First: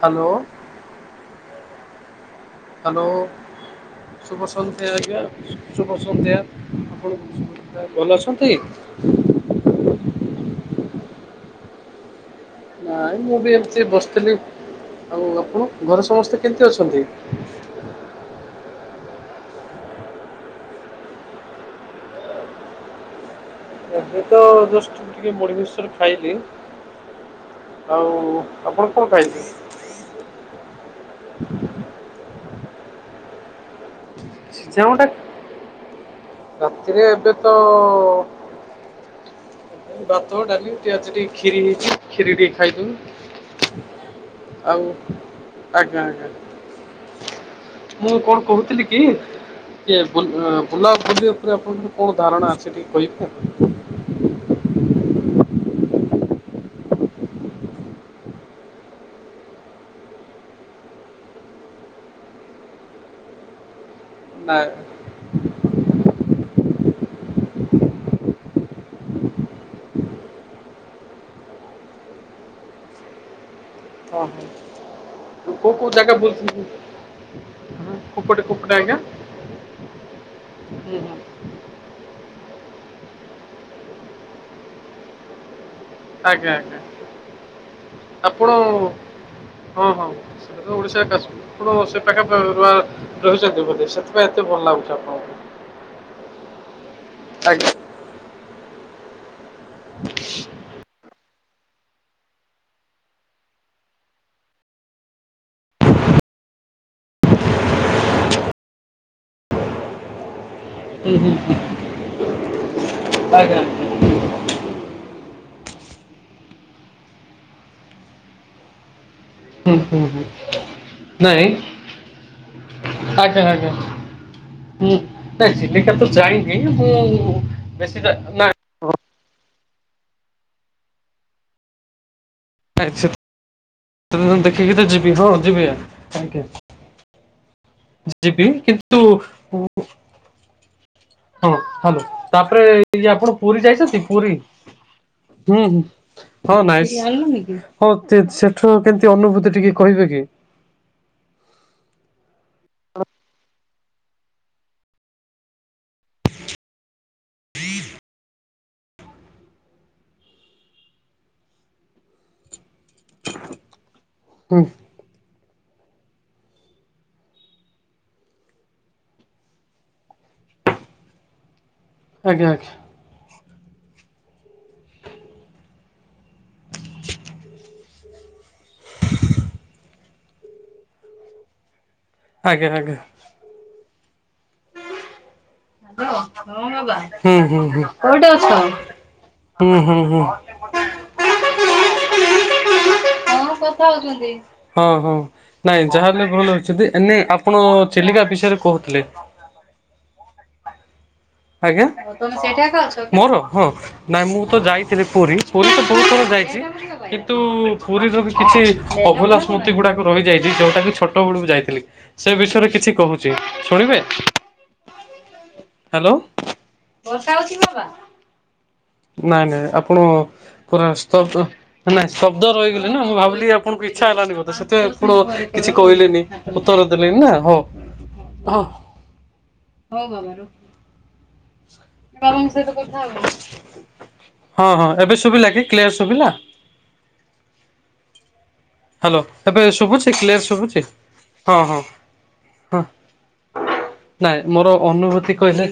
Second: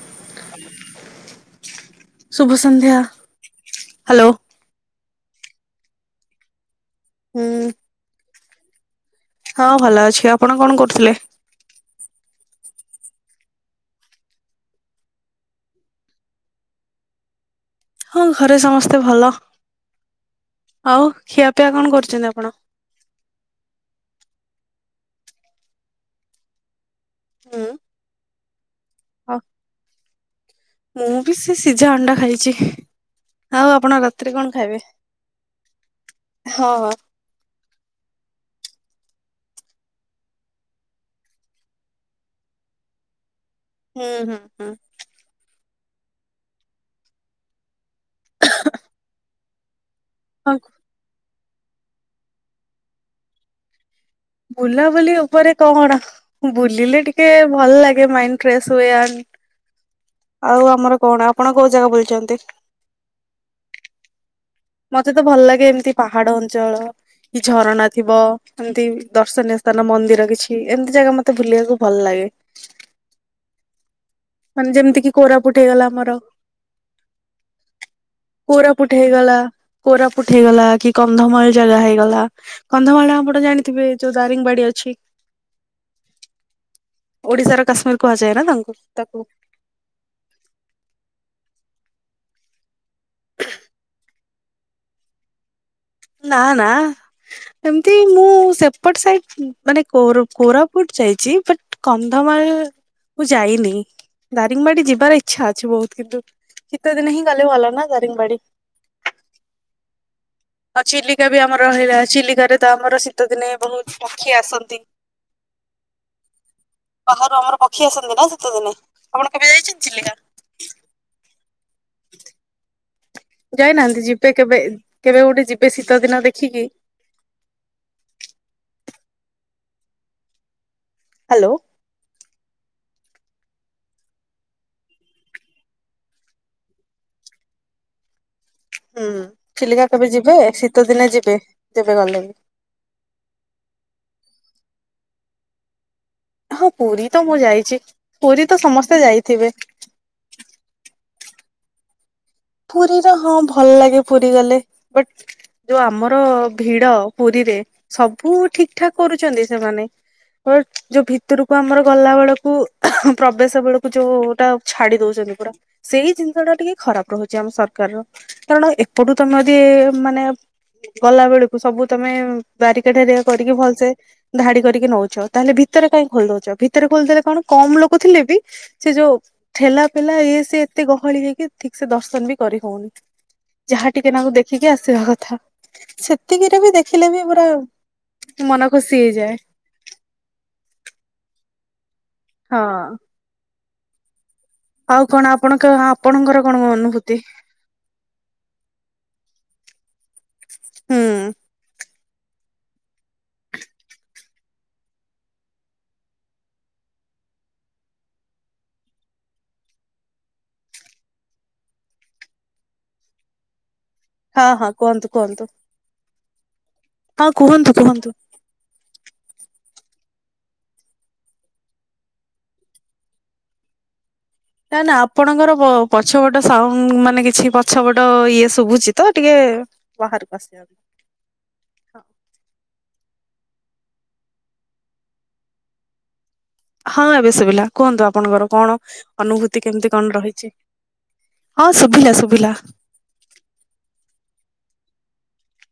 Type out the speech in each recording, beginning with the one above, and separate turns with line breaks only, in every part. Hello
ଶୁଭସନ୍ଧ୍ୟା
hello
hello
[unintelligible] ଆଜ୍ଞା ଶୁ ଶୁଭ ସନ୍ଧ୍ୟା ‌
ହୁଁ
ଆପଣ ଭଲ ଅଛନ୍ତି?
ହଁ ଭଲ ଅଛି। ଆପଣ କଣ କରୁଥିଲେ?
ନାଇଁ ମୁଁ ବି ଏମତି ବସିଥିଲି। ଆଉ ଆପଣ ଘରେ ସମସ୍ତେ କେମିତି ଅଛନ୍ତି?
ହଁ ଘରେ ସମସ୍ତେ ଭଲ ଆଉ ଖିଆପିଆ କଣ କରୁଛନ୍ତି? ଆପଣ
ଏ ତ ଜଷ୍ଟ ଟିକେ ମୁଢି ମିକ୍ସଚର ଖାଇଲି।
ହୁଁ
ଆଉ ଆପଣ କଣ ଖାଇ
ଆଉ ମୁଁ ବି ସେ ସିଝା ଅଣ୍ଡା ଖାଇଚି। ଆଉ ଆପଣ ରାତିରେ କଣ ଖାଇବେ?
ସିଝା ଅଣ୍ଡା
ହଁ ହଁ
ରାତିରେ ଏବେ ତ ଭାତ ଡାଲି ଟିକେ ଆଜି ଟିକେ କ୍ଷୀରି ହେଇଛି କ୍ଷୀରି ଟିକେ ଖାଇଦେନୁ।
ହୁଁ ହୁଁ ହୁଁ
ଆଉ ଆଜ୍ଞା ଆଜ୍ଞା ମୁଁ କଣ କହୁଥିଲି କି ଏ ବୁଲ୍
ହଁ
ବୁଲା ବୁଲି ଉପରେ ଆପଣଙ୍କର କଣ ଧାରଣା ଅଛି ଟିକେ କହିବେ?
ବୁଲାବୁଲି ଉପରେ କଣ? ବୁଲିଲେ ଟିକେ ଭଲ ଲାଗେ। ମାଇଣ୍ଡ୍ ଫ୍ରେଶ ହୁଏ। ଆନ ଆଉ ଆମର କଣ। ଆପଣ କୋଉ ଜାଗା ବୁଲଛନ୍ତି?
ନା
ମତେ ତ ଭଲ ଲାଗେ ଏମିତି ପାହାଡ ଅଞ୍ଚଳ କି ଝରଣା ଥିବ। ଏମିତି ଦର୍ଶନୀୟ ସ୍ଥାନ। ମନ୍ଦିର କିଛି ଏମିତି ଜାଗା ମତେ ବୁଲିବାକୁ ଭଲ ଲାଗେ।
ଓହୋ।
ମାନେ ଯେମିତିକି କୋରାପୁଟ ଟ
କୋଉ
ହେଇଗଲା
କୋଉ ଜାଗା
ଆମର
ବୁଲୁଛନ୍ତି କୁପଟେ କୁପଟେ ଆଜ୍ଞା
ପୁରାପୁଟ ହେଇଗଲା। କୋରାପୁଟ ହେଇଗଲା କି
ହୁଁ ହୁଁ।
କନ୍ଧମାଳ ଜାଗା ହେଇଗଲା। କନ୍ଧମାଳ ଆମ୍ବ ତ ଜାଣିଥିବେ ଯୋଉ ଦାରିଙ୍ଗବାଡି ଅଛି।
ଆଜ୍ଞା ଆଜ୍ଞା
ଓଡିଶାର କାଶ୍ମୀର କୁହାଯାଏ। ନା ତାଙ୍କ୍ ତାକୁ
ହୁଁ ହୁଁ ଏବେ ଓଡିଶା କାଶ୍ମି ଓ ସେ ପାଖେ ରହିଛନ୍ତି ବୋଧେ ସେଥିପାଇଁ ଏତେ ଭଲ ଲାଗୁଛି। ଆପଣଙ୍କ
ନା ନା
ଆଜ୍ଞା
ଏମିତି ମୁଁ ସେପଟ ସାଇଟ ମାନେ କୋରୋ କୋରାପୁଟ ଯାଇଛି। ବଟ କନ୍ଧମାଳ ମୁଁ ଯାଇନି। ଦାରିଙ୍ଗବାଡି ଯିବାର ଇଚ୍ଛା ଅଛି। ବହୁତ କିନ୍ତୁ ଶିତଦିନେ ହିଁ ଗଲେ ଭଲା ନାଁ ଦାରିଙ୍ଗବାଡ଼ି। ଉ
ହୁଁ
ଚିଲିକା
ହୁଁ
ବି
ହୁଁ।
ଆମର ରହିଲା। ଚିଲିକାରେ ତ ଆମର ଶୀତ ଦିନେ
ଆଜ୍ଞା
ବହୁତ
ହୁଁ
ପକ୍ଷୀ ଆସନ୍ତି। ବାହାରୁ ଆମର ପକ୍ଷୀ ଆସନ୍ତି। ନା ସେତେ ଦିନେ? ଆପଣ କେବେ
ହୁଁ,
ଯାଇଛନ୍ତି
ହୁଁ,
ଚିଲିକା?
ହୁଁ ନାଇଁ। ଆଜ୍ଞା
[inaudible]
ଆଜ୍ଞା
ଯାଇନାହାନ୍ତି ଯିବେ କେବେ,
ହୁଁ
କେବେ ଗୋଟେ
ନାଇଁ
ଯିବେ
ଚିଲିକା
ଶୀତ
ତ
ଦିନ
ଯାଇନି
ଦେଖିକି
ମୁଁ ବେଶୀ ତା ନାଁ
ହ୍ୟାଲୋ?
ନାଇଁ ଶୀତଦିନ ଦେଖିକି ତ ଯିବି, ହଁ ଯିବି ଆ ଯିବି କି
ହୁଁ ଚିଲିକା କେବେ ଯିବେ, ଶୀତ ଦିନେ ଯିବେ, ଯେବେ ଗଲେ ବି
ଇ ଆପଣ ପୁରୀ ଯାଇଛନ୍ତି? ପୁରୀ? ହୁଁ ହୁଁ ହଁ
ପୁରୀ ତ ମୁଁ
ନାଇଁ
ଯାଇଛି।
ହଁ
ପୁରୀ ତ
ସେଠୁ
ସମସ୍ତେ
କେମତି
ଯାଇଥିବେ
ଅନୁଭୂତି ଟିକେ କହିବେ କି?
ପୁରୀର ହଁ ଭଲ ଲାଗେ, ପୁରୀ ଗଲେ, ବଟ ଯୋଉ ଆମର ଭିଡ ପୁରୀରେ ସବୁ ଠିକ ଠାକ୍ କରୁଛନ୍ତି ସେମାନେ। ହ ଯୋଉ ଭିତରକୁ ଆମର ଗଲା ବେଳକୁ, ପ୍ରବେଶ ବେଳକୁ ଯୋଉ
ହୁଁ
ଛାଡି ଦଉଛନ୍ତି ପୁରା, ସେଇ ଜିନିଷ ଟା ଟିକେ ଖରାପ ରହୁଛି। ଆମ ସରକାରର କାରଣ ଏପଟୁ ତମେ ଯଦି ମାନେ ଗଲାବେଲକୁ ସବୁ ତମେ
ଆଜ୍ଞା ଆଜ୍ଞା।
ବାରିକା ଢେରିଆ କରିକି ଭଲସେ ଧାଡି କରିକି ନଉଛ, ତାହେଲେ ଭିତରେ କାହିଁ ଖୋଲିଦଉଛ, ଭିତରେ ଖୋଲିଦେଲେ କଣ କମ୍ ଲୋକ ଥିଲେ ବି ସେ ଯୋଉ ଠେଲା ଫେଲା ଇଏ ସେ ଏତେ ଗହଳି ହେଇକି ଠିକ ସେ ଦଶ ବି କରି
ଆଜ୍ଞା
ହଉନି
ଆଜ୍ଞା
ଯାହା ଟିକେ ନାକୁ ଦେଖିକି ଆସିବା କଥା। ସେତିକିରେ ବି ଦେଖିଲେ ବି
ହୁଁ
ପୁରା
ହୁଁ ହୁଁ।
ମନ ଖୁସି ହେଇଯାଏ।
ହୁଁ ହୁଁ ହୁଁ
ହଁ
କଣ ହଁ
ଆଉ
ହଁ
କଣ ଆପଣଙ୍କ
ନାଇଁ ଯାହାଲେ
ଆପଣଙ୍କର
ଭଲ
କଣ
ହଉଛନ୍ତି
ଅନୁଭୂତି
ଏ ଆପଣ ଚିଲିକା ବିଷୟରେ କହୁଥିଲେ।
ହୁଁ
ଆଜ୍ଞା ମୋର ହଁ ନାଇଁ ମୁଁ ତ ଯାଇଥିଲି ପୁରୀ, ପୁରୀ ତ ବହୁତ ଥର ଯାଇଛି। କିନ୍ତୁ, ପୁରୀ ର ବି କିଛି ଅଭୋଲା ସ୍ମୃତି ଗୁଡାକ ରହିଯାଇଛି ଯୋଉଟା କି ଛୋଟ ବଳକୁ ଯାଇଥିଲି। ସେ ବିଷୟରେ କିଛି କହୁଛି, ଶୁଣିବେ?
ହଁ ହଁ, କୁହନ୍ତୁ କୁହନ୍ତୁ।
ହ୍ୟାଲୋ
ହଁ
ନାଇଁ
କୁହନ୍ତୁ କୁହନ୍ତୁ।
ନାଇଁ ଆପଣ ପୁରା ସ୍ତବ୍ଦ ନାଁ ଶବ୍ଦ ରହିଗଲି ନା, ମୁଁ ଭାବିଲି ଆପଣଙ୍କୁ ଇଚ୍ଛା ହେଲାନି ବୋଧେ
ନା
ସେଥିପାଇଁ
ନା
ଆପଣ
ଆପଣଙ୍କର
କିଛି କହିଲେନି
ପଛପଟ
ଉତ୍ତର
ସାଣ୍ଡ
ଦେଲେନି
ମାନେ
ନା
କିଛି
ହଉ
ପଛପଟ ଇଏ
ହଁ।
ଶୁଭୁଛି ତ ଟିକେ
ହଉ ବାବା
ବାହାର
ରୁହ
କସିବା
ହଁ ହଁ ଏବେ ଶୁଭିଲା କି? କ୍ଲିୟର ଶୁଭିଲା
ହଁ ଏବେ ଶୁଭିଲା। କୁହନ୍ତୁ ଆପଣଙ୍କର କଣ
ହ୍ୟାଲୋ ଏବେ
ଅନୁଭୂତି କେମିତି
ଶୁଭୁଛି
କଣ
କ୍ଲିୟର
ରହିଛି।
ଶୁଭୁଛି
ହଁ ଶୁଭିଲା ଶୁଭିଲା
ହଁ ନାଇଁ ମୋର ଅନୁଭୂତି କହିଲେ,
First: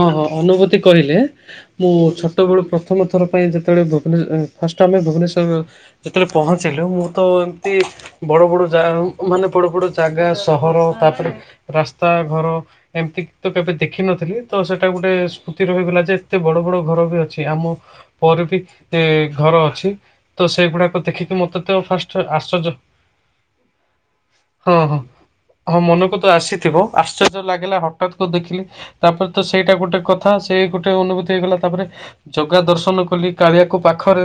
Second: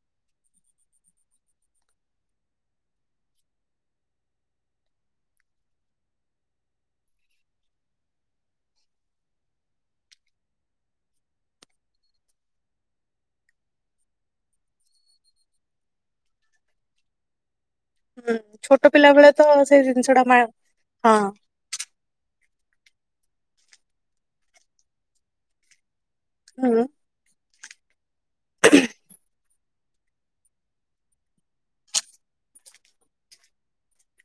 ହଁ ହଁ ଅନୁଭୂତି କହିଲେ ମୁଁ ଛୋଟ ବେଳୁ ପ୍ରଥମ ଥର ପାଇଁ ଯେତେବେଳେ ଭୁବନେଶ ଫାଷ୍ଟ ଆମେ ଭୁବନେଶ୍ଵର ଯେତେବେଳେ ପହଞ୍ଚିଲୁ, ମୁଁ ତ ଏମତି ବଡ, ବଡ ଯ ମାନେ ବଡ, ବଡ ଜାଗା ସହର ତାପରେ ରାସ୍ତା ଘର ଏମିତି ତ କେବେ ଦେଖିନଥିଲି ତ ସେଟାକୁ ଗୋଟେ ସ୍ମୁତି ରହିଗଲା ଯେ ଏତେ ବଡ ବଡ ଘର ବି ଅଛି ଆମ
ହୁଁ
ପରେ ବି
ଛୋଟ ପିଲା ବେଳେ ତ
ଘର
ସେଇ
ଅଛି,
ଜିନିଷ ଟା ମା
ତ ସେଗୁଡାକ
ହଁ
ଦେଖିକି ମତେ ତ ଫାଷ୍ଟ ଆଶର୍ଯ୍ୟ ହଁ ହଁ ହଁ ମନକୁ ତ ଆସିଥିବ
ହୁଁ
ଆଶ୍ଚର୍ଯ୍ୟ ଲାଗିଲା ହଠାତ୍ କ ଦେଖିଲି ତାପରେ ତ ସେଇଟା ଗୋଟେ ଗୋଟେ କଥା ସେ ଗୋଟେ ଅନୁଭୂତି ହେଇଗଲା ତାପରେ ଜଗା ଦର୍ଶନ କଲି କାଳିଆକୁ ପାଖରେ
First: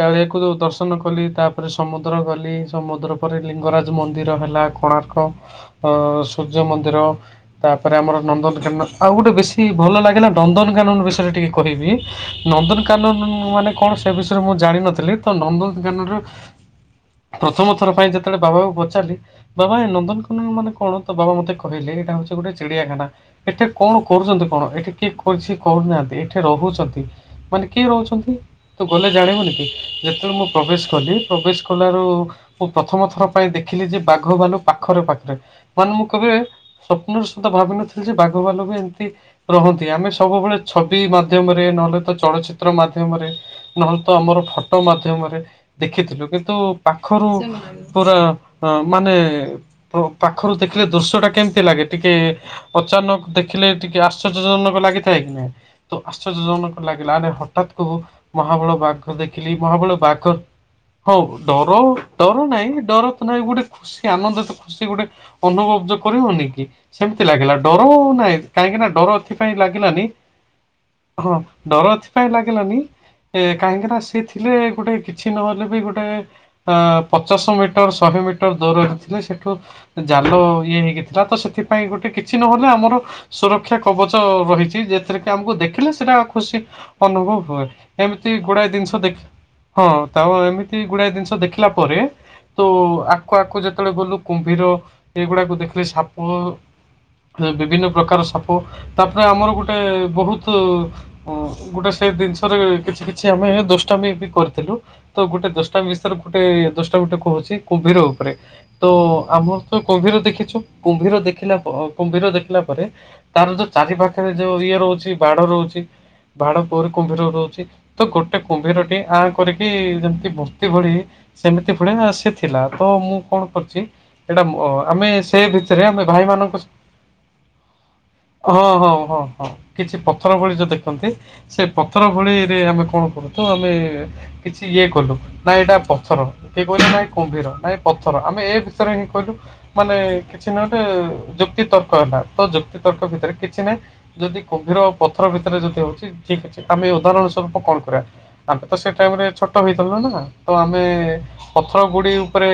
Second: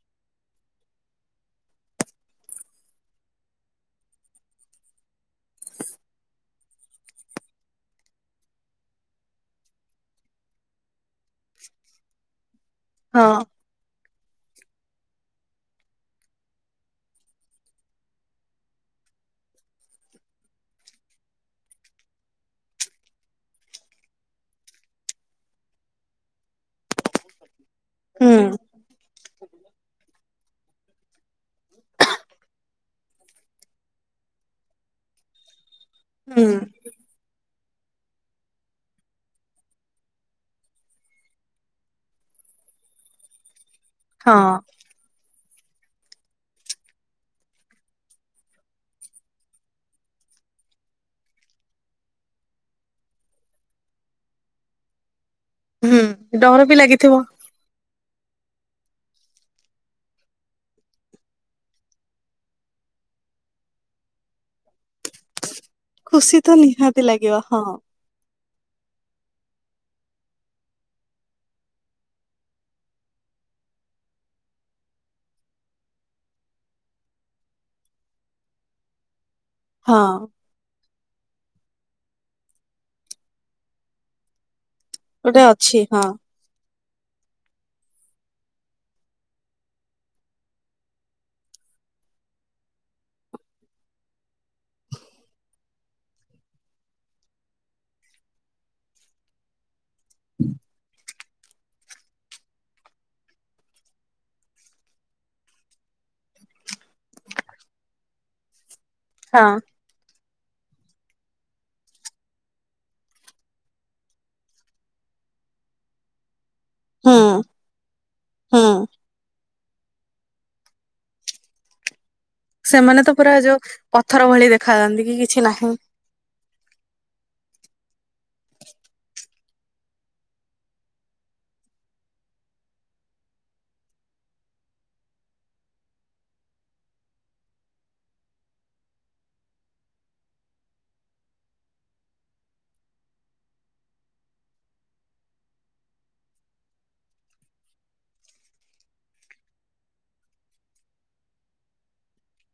କାଳିଆକୁ ଯ ଦର୍ଶନ କଲି ତାପରେ ସମୁଦ୍ର ଗଲି ସମୁଦ୍ର ପରେ ଲିଙ୍ଗରାଜ ମନ୍ଦିର ହେଲା। କଣାର୍କ ଅ ସୂର୍ଯ୍ୟ ମନ୍ଦିର ତାପରେ ଆମର ନନ୍ଦନକାନ ଆଉ ଗୋଟେ ବେଶୀ ଭଲ ଲାଗେ ନନ୍ଦନ କାନନ ବିଷୟରେ ଟିକେ କହିବି,
ହଁ
ନନ୍ଦନକାନନ ମାନେ କଣ ସେ ବିଷୟରେ ମୁଁ ଜାଣିନଥିଲି ତ, ନନ୍ଦନଗାନ ର ପ୍ରଥମ ଥର ପାଇଁ ଯେତେବେଳେ ବାବାଙ୍କୁ ପଚାରିଲି ବାବା ନନ୍ଦନକନକ ମାନେ କଣ ତ ବାବା ମତେ କହି ଲେ, ଏଇଟା ହଉଛି ଗୋଟେ ଚିଡିଆଖାନା ଏଠି କଣ କରୁଛନ୍ତି କଣ? ଏଠି କିଏ କରଛି କରୁନାହାନ୍ତି ଏଠି ରହୁଛନ୍ତି, ମାନେ କିଏ
ହୁଁ
ରହୁଛନ୍ତି? ତୁ ଗଲେ ଜାଣିବୁନି କି, ଯେତେବେଳେ ମୁଁ ପ୍ରବେଶ କଲି ପ୍ରବେଶ କଲାରୁ ମୁଁ ପ୍ରଥମ ଥର ପାଇଁ ଦେଖିଲି ଯେ ବାଘବାନୁ ପାଖରେ ପାଖରେ ମାନେ ମୁଁ କେବେ
ହୁଁ
ସ୍ୱପ୍ନରେ ସୁଧା ଭାବିିନଥିଲି ଯେ, ବାଘ ଭାଲୁ ବି ଏମିତି ରହନ୍ତି। ଆମେ ସବୁବେଳେ ଛବି ମାଧ୍ୟମରେ, ନହେଲେ ତ ଚଳଚିତ୍ର ମାଧ୍ୟମରେ ନହେଲେ ତ ଆମର
ହଁ
ଫଟୋ ମାଧ୍ୟମରେ ଦେଖିଥିଲୁ, କିନ୍ତୁ ପାଖରୁ ପୁରା ମାନେ ପାଖରୁ ଦେଖିଲେ ଦୃଶ୍ୟ ଟା କେମିତି ଲାଗେ, ଟିକେ ଅଚାନକ ଦେଖିଲେ ଟିକେ ଆଶ୍ଚର୍ଯ୍ୟଜନକ ଲାଗିଥାଏ କି ନାଇଁ? ତ
ହୁଁ ଡର
ଆଶ୍ଚର୍ଯ୍ୟଜାନକ
ବି
ଲାଗିଲା।
ଲାଗିଥିବ।
ହଠାତ୍ କୁ ମହାବଳ ବାଘ ଦେଖିଲି, ମହାବଳ ହଁ ଡର ଡର ନାଇଁ, ଡର ତ ନାହିଁ ଗୋଟେ ଖୁସି ଆନନ୍ଦ ତ ଖୁସି ଗୋଟେ ଅନୁଭବ ଯୋଉ
ଖୁସି
କରିବନି
ତ
କି
ନିହାତି
ସେମିତି
ଲାଗିବ
ଲାଗିଲା
ହଁ
ଡର ନାହିଁ। କାହିଁକି ନା ଡର ଏଥିପାଇଁ ଲାଗିଲାନି ହଁ ଡର ଏଥିପାଇଁ ଲାଗିଲାନି ଏ କାହିଁକିନା ସେ ଥିଲେ ଗୋଟେ କିଛି ନହେଲେ ବି ଗୋଟେ ଅ ପଚାଶ ମିଟର, ଶହେ ମିଟର ଦୂରରେ ଥିଲେ, ସେଠ
ହଁ
ଜାଲ ଇଏ ହେଇକିଥିଲା ତ ସେଥିପାଇଁ ଗୋଟେ କିଛି ନହେଲେ ଆମର ସୁରକ୍ଷା କବଚ ରହିଛି ଯେଥିରେ କି
ଗୋଟେ
ଆମକୁ
ଅଛି
ଦେଖିଲେ
ହଁ
ସେଇଟା ଖୁସି ଅନୁଭବ ହୁଏ, ଏମିତି ଗୁଡାଏ ଜିନିଷ ଦେଖି ହଁ ତାର ଏମିତି ଗୁଡାଏ ଜିନିଷ ଦେଖିଲା ପରେ ତ ଆକୁ ଆକୁ ଯେତେବେଳେ ଗଲୁ କୁମ୍ଭୀର ଏଗୁଡାକୁ ଦେଖିଲି ସାପ ବିଭିନ୍ନ ପ୍ରକାର ସାପ ତାପରେ ଆମର ଗୋଟେ ବହୁତୁ ଗୋଟେ ସେଇ ଜିନିଷରେ କିଛି କିଛି ଆମେ ଦୁଷ୍ଟାମି ବି କରିଥିଲୁ। ତ ଗୋଟେ ଦଶଟା ବିଷୟରେ ଗୋଟେ ଦଶଟା ଗୁଟେ କହୁଛି କୁଭୀର ଉପରେ, ତ
ହଁ।
ଆମର ତ କୁମ୍ଭୀର ଦେଖିଛୁ କୁମ୍ଭୀର ଦେଖିଲା କୁମ୍ଭୀର ଦେଖିଲା ପରେ ତାର ଯୋଉ ଚାରି ପାଖରେ ଯୋଉ ଇଏ ରହୁଛି ବାଡ ରହୁଛି। ବାଡ ପୋୀ କୁମ୍ଭୀର
ହୁଁ
ରହୁଛି ତ ଗୋଟେ
ହୁଁ
କୁମ୍ଭୀରଟି ଆଁ କରିକି ଯେମିତି ମୂର୍ତ୍ତି ଭଳି ସେମିତି ପୁଣି ଆସି ଥିବା ଥିଲା ତ,
ସେମାନେ
ମୁଁ
ପୁରା
କଣ
ଯୋଉ
କରୁଛି
ପଥର ଭଳି
ସେଟା
ଦେଖାଯାଆନ୍ତି
ଆମେ
କି କିଛି
ସେ
ନାହିଁ।
ଭିତରେ ଆମେ ଭାଇମାନଙ୍କ ହଁ ହଁ ହଁ ହଁ କିଛି ପଥର ଭଳି ଯୋଉ ଦେଖନ୍ତି ସେ ପଥର ଭଳିରେ ଆମେ କଣ କରୁଛୁ ଆମେ କିଛି ଇଏ କଲୁ। ନାଇଁ ଏଇଟା ପଥର କିଏ କହିଲେ ନାଇଁ କୁମ୍ଭୀର, ନାଇଁ ପଥର, ଆମେ ଏ ବିଷୟରେ ହିଁ କଲୁ ମାନେ କିଛି ନାହି ଗୋଟେ ଯୁକ୍ତି ତର୍କ ହେଲା, ତ ଯୁକ୍ତି ତର୍କ ଭିତରେ କିଛି ନାହିଁ ଯଦି କୁମ୍ଭୀର ପଥର ଭିତରେ ଯଦି ହଉଛି ଠିକ ଅଛି ଆମେ ଏଇ ଉଦାହରଣ ସ୍ୱରୂପ କଣ କରିବା। ଆମେ ତ ସେ ଟାଇମରେ ଛୋଟ ହେଇଥିଲୁ ନା ତ ଆମେ ପଥର ଗୁଡି ଉପରେ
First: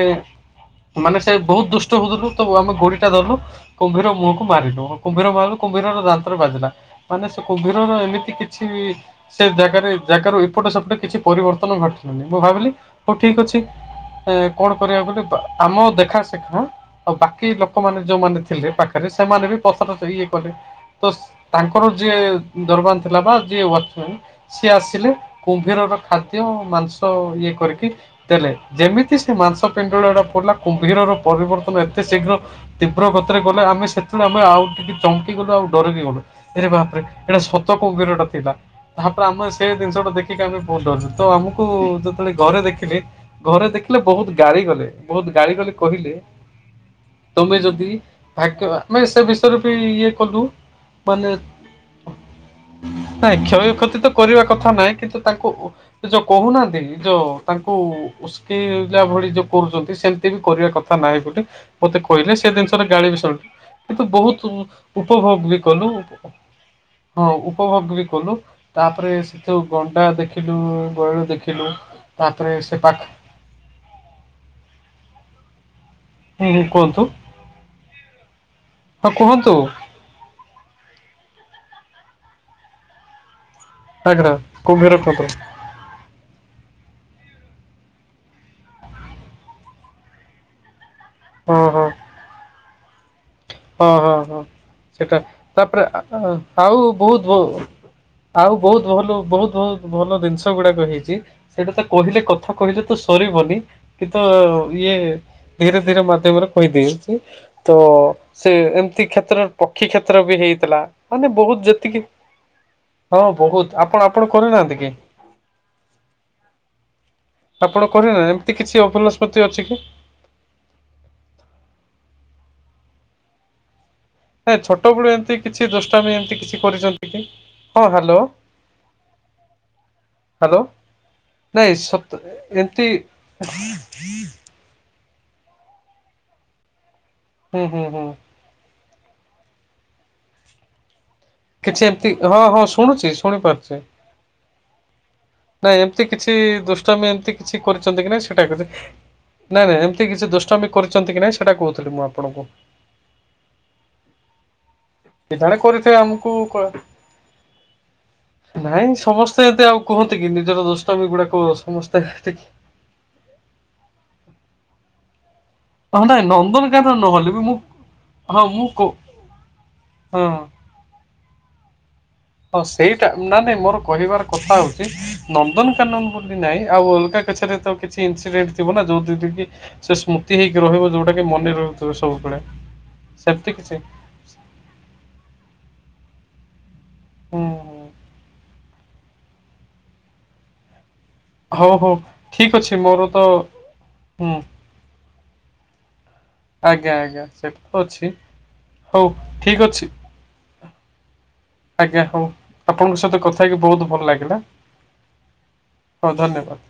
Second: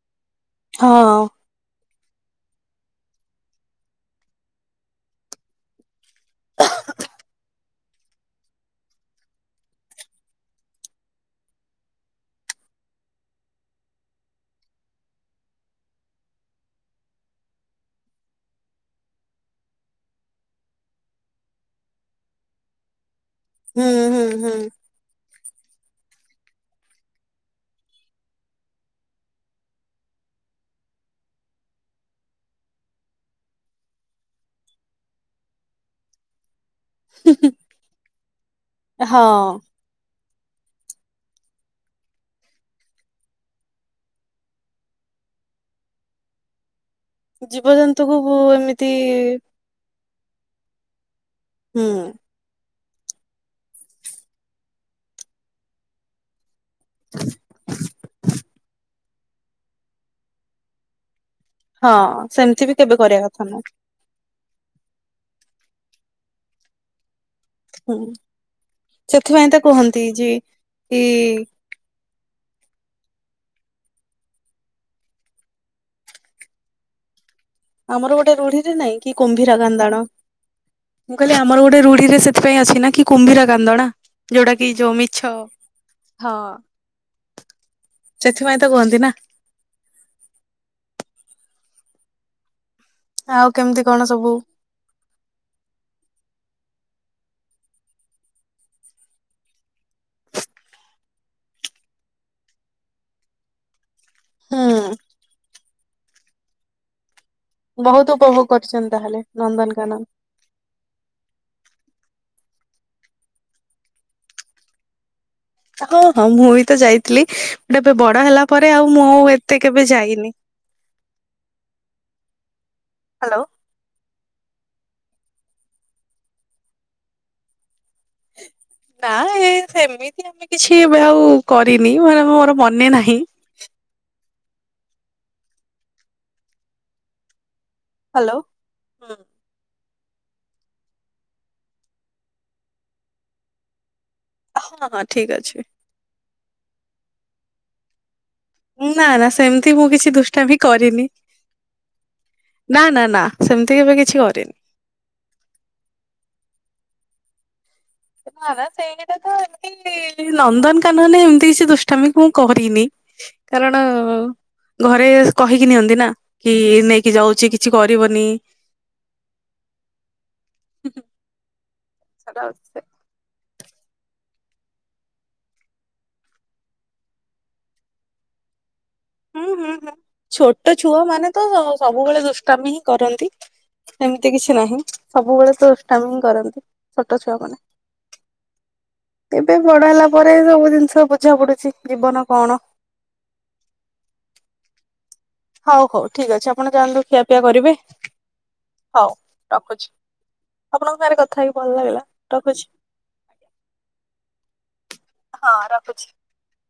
ମାନେ
ହଁ।
ସେ ବହୁତ ଦୁଷ୍ଟ ହଉଥିଲୁ ତ ଆମେ ଗୋଡିଟା ଧରିଲୁ କୁମ୍ଭୀର ମୁହକୁ ମାରିଲୁ। କୁମ୍ଭୀର ମଲ କୁମ୍ଭୀରର ଦାନ୍ତ୍ର ବାଜିଲା ମାନେ ସେ କୁମ୍ଭୀରର ଏମିତି କିଛି ସେ ଜାଗାରେ ଜାଗାରୁ ଏପଟେ ସେପଟ କିଛି ପରିବର୍ତ୍ତନ ଘଟୁନି ମୁଁ ଭାବିଲି ହଉ ଠିକ ଅଛି। କଣ କରିବା ବୋଲି ଆମ ଦେଖା ଶେଖା ଆଉ ବାକି ଲୋକମାନେ ଯୋଉମାନେ ଥିଲେ ପାଖରେ ସେମାନେ ବି [inaudible] ତାଙ୍କର ଯିଏ ଦରବାନ ଥିଲା ବା ଯିଏ
ହୁଁ
ୱାଚମ୍ମନ୍
ହୁଁ ହୁଁ
ସିଏ ଆସିଲେ। କୁମ୍ଭୀର ର ଖାଦ୍ୟ ମାଂସ ଇଏ କରିକି ଦେଲେ ଯେମିତି ସେ ମାଂସ ପିଣ୍ଡୁଳୁଡା ପଡିଲା କୁମ୍ଭୀର ର ପରିବର୍ତ୍ତନ ଏତେ ଶୀଘ୍ର ତୀବ୍ର ଗତୀରେ ଗଲା, ଆମେ ସେତବ ମେ ଆଉ ଟିକେ ଚମକି ଗଲୁ ଆଉ ଡରକି ଗଲୁ ଏ ବାପରେ, ଏଇଟା ଶତ କୁମ୍ଭୀରଟା ଥିଲା। ତାପରେ ଆମେ
ହଁ
ସେ ଜିନିଷ ଟା ଦେଖିକି ଆମେ ବହୁତ ଡରୁଛୁ, ତ ଆମକୁ ଯେତେବେଳେ ଘରେ ଦେଖିଲେ। ଘରେ ଦେଖିଲେ ବହୁତ ଗାଳି ଗଲେ ବହୁତ ଗାଳି ଗଲେ କହିଲେ। ତମେ ଯଦି
ଜୀବଜନ୍ତୁକୁ ବୁ-
ଭାଗ୍ୟ
ଏମିତି
ଆମେ ସେ ବିଷୟରେ ବି ଇଏ କଲୁ ମାନେ
ହୁଁ
ନାଇଁ କ୍ଷୟ କତି ତ କରିବା କଥା ନାହିଁ କିନ୍ତୁ ତାଙ୍କୁ ଯୋଉ କହୁନାହାନ୍ତି। ଯୋଉ ତାଙ୍କୁ ଉସ୍କିଏଇ ପିଲା ଭଳି ଯୋଉ କରୁଛନ୍ତି ସେମିତି ବି କରିବା କଥା ନାହିଁ ବୋଲି
ହଁ
ମତେ କହିଲେ ସେ
ସେମିତି
ଜିନିଷରେ
କେବେ
ଗାଳି ବି
କରିବା କଥା
ଶୁଣିଲି।
ନୁହଁ
କିନ୍ତୁ ବହୁତ ଉପଭୋଗ ବି କଲୁ ହଁ ଉପଭୋଗ
ହୁଁ
ବି କଲୁ। ତାପରେ
ସେଥିପାଇଁ ତ
ସେଠୁ
କୁହନ୍ତି
ଗଣ୍ଡା
ଯେ
ଦେଖିଲୁ
କି
ଗୈଳ ଦେଖିଲୁ ତାପରେ ସେ ପାଖ ହୁଁ ହୁଁ କୁହନ୍ତୁ।
ଆମର ଗୋଟେ ରୁଢିଟେ ନାଇଁ
ହଁ
କି କୁମ୍ଭୀରା
କୁହନ୍ତୁ
କାନ୍ଦଣା। ମୁଁ କହିଲି ଆମର ଗୋଟେ ରଢିଟେ ସେଥିପାଇଁ ଅଛିନା କି କୁମ୍ଭିର କାନ୍ଦଣା।
ଆଗ୍ରା
ଯୋଉଟା କି
କୁମ୍ଭୀର
ଯୋଉ
ଖୋଦ
ମିିଛ ହଁ। ସେଥିପାଇଁ ତ କୁହନ୍ତିନା।
ହୁଁ ହୁଁ।
ଆଉ। କେମିତି
ହଁ
କଣ
ହଁ
ସବୁ
ହଁ ସେଟା ତାପରେ ଆ ଆଉ ବହୁତ ବହୁତ ଆଉ ବହୁତ ଭଲ ବହୁତ ବହୁତ ଭଲ ଜିନିଷ ଗୁଡାକ ହେଇଛି। ସେଇଟା ତ କହିଲେ କଥା କହିଲେ ତ ସରିବନି। କିନ୍ତୁ
ହୁଁ
ଇଏ ଧୀରେ ଧୀରେ ମାଧ୍ୟମରେ କହିଦିଏ।
ବହୁତ ଉପଭୋଗ କରିଛନ୍ତି
ଏମିତି
ତାହେଲେ
କ୍ଷେତ୍ର ପକ୍ଷୀ
ନନ୍ଦନକାନନ।
କ୍ଷେତ୍ର ବି ହେଇଥିଲା ମାନେ ବହୁତ ଯେତିକି। ହଁ ବହୁତ ଆପଣ ଆପଣ କରିନାହାନ୍ତି କି।
ମୁଁ ବି ତ ଯାଇଥିଲି ବଟ
ଆପଣ
ଏବେ
କରିନା
ବଡ ହେଲା
ଏମିତି
ପରେ
କିଛି
ଆଉ ମୁଁ
ଅଭୁଲା
ଆଉ
ସ୍ମୃତି
ଏତେ
ଅଛି କି
କେବେ ଯାଇନି। ହ୍ୟାଲୋ।
ନାଇଁ ଛୋଟବେଳୁ ଏମିତି କିଛି ଦୁଷ୍ଟାମୀ ଏମିତି କିଛି କରିଛନ୍ତି କି ହଁ ହ୍ୟାଲୋ।
ନାଇଁ ସେମିତି। ସେମିତି
ହ୍ୟାଲୋ
କିଛି ଏବେ ଆଉ
ନାଇଁ
କରିନି
ସତ
ମାନ ମୋର
ଏମିତି
ମନେ ନାହିଁ।
[inaudible] ହୁଁ ହୁଁ ହୁଁ।
ହ୍ୟାଲୋ ହୁଁ।
କିଛି ଏମିତି ହଁ ହଁ ଶୁଣୁଛି ଶୁଣିପାରୁଛି।
ହଁ ହଁ ଠିକ ଅଛି।
ନାଇଁ ଏମିତି କିଛି ଦୁଷ୍ଟମି ଏମିତି କିଛି କରିଛନ୍ତି କି ନାଇଁ ସେଟା
ନା ନା
ସେଟାକୁ ନାଇଁ
ସେମିତି
ନାଇଁ
ମୁଁ
ଏମିତି କିଛି
ଦୁଷ୍ଟାମି
ଦୁଷ୍ଟ ବି
କରିନି।
କରିଛନ୍ତି କି ନାଇଁ ସେଇଟା କହୁଥିଲି ମୁଁ ଆପଣଙ୍କୁ।
ନା ନା ନା ସେମିତି କେବେ କିଛି କରିନି।
କେଯାଣି କରିଥିବେ ଆମକୁ କହି
ନା ନା ସେଇଟା ତ
ସମସ୍ତେ ଏତେ ଆଉ କୁହନ୍ତି
ଏମିତି
କି ନିଜର ଦୁଷ୍ଟାମି
ନନ୍ଦନକାନନ
ଗୁଡାକ
ଏମିତି କିଛି
ସମସ୍ତେ
ଦୁଷ୍ଟାମି ମୁଁ କରି ତିନି କାରଣ ଘରେ। କହିକି ନିଅନ୍ତି
ହଁ
ନା
ନାଇଁ
କି
ନନ୍ଦନକାନନ
ନେଇକି
ନହେଲେ ବି
ଯାଉଛି
ମୁଁ
କିଛି କରିବନି।
ହଁ ମୁଁ କ ହଁ।
ହୁଁ ହୁଁ।
ହଁ ସେଇ। ନାଇଁ ନାଇଁ ମୋର କହିବାର କଥା ହଉଛି ନନ୍ଦନକାନନ ବୋଲି ନାହିଁ ଆଉ ଅଲଗା କିଛିରେ ତ। କିଛି ଇନ୍ସିଡେଣ୍ଟ ଥିବା ନା ଯଉଠି ଯେମିତି
ହୁଁ ହୁଁ ହୁଁ।
ସେ ସ୍ମୃତି ହେଇକି
ଛୋଟ
ରହିବ
ଛୁଆ
ଯୋଉଟା କି
ମାନେ ତ
ମନେ ରହୁଥିବ ସବୁବେଳେ
ଦୁଷ୍ଟାମି ହିଁ କରନ୍ତି
ସେମିତି କିଛି।
ଏମିତି କିଛି ନାହିଁ ସବୁବେଳେ ତ ଦୁଷ୍ଟାମୀ ହିଁ କରନ୍ତି ଛୋଟ ଛୁଆ
ହୁଁ
ମାନ।
ହୁଁ।
ଏବେ ବଡ ହେଲା ପରେ ସବୁ ଜିନିଷ ବୁଝା ପଡୁଛି
ହଉ ହଉ
ଜୀବନ କଣ।
ଠିକ ଅଛି ମୋର ତ ହୁଁ।
ହଉ ହଉ ଠିକ ଅଛି ଆପଣ
ଆଜ୍ଞା
ଯାଆନ୍ତୁ
ଆଜ୍ଞା
ଖିଆପିଆ
ସେଟା
କରିବେ
ତ ଅଛି।
ହଉ
ଠିକ ଅଛି
ରଖୁଛି। ଆପଣଙ୍କ ସାଙ୍ଗରେ କଥା ହେଇକି ଭଲ ଲାଗିଲା
ଆଜ୍ଞା, ହଉ
ରଖୁଛି
ଆପଣଙ୍କ ସହିତ କଥା ହେଇକି ବହୁତ ଭଲ ଲାଗିଲା।
ହଁ ରଖୁଛି।
ହଉ ଧନ୍ୟବାଦ।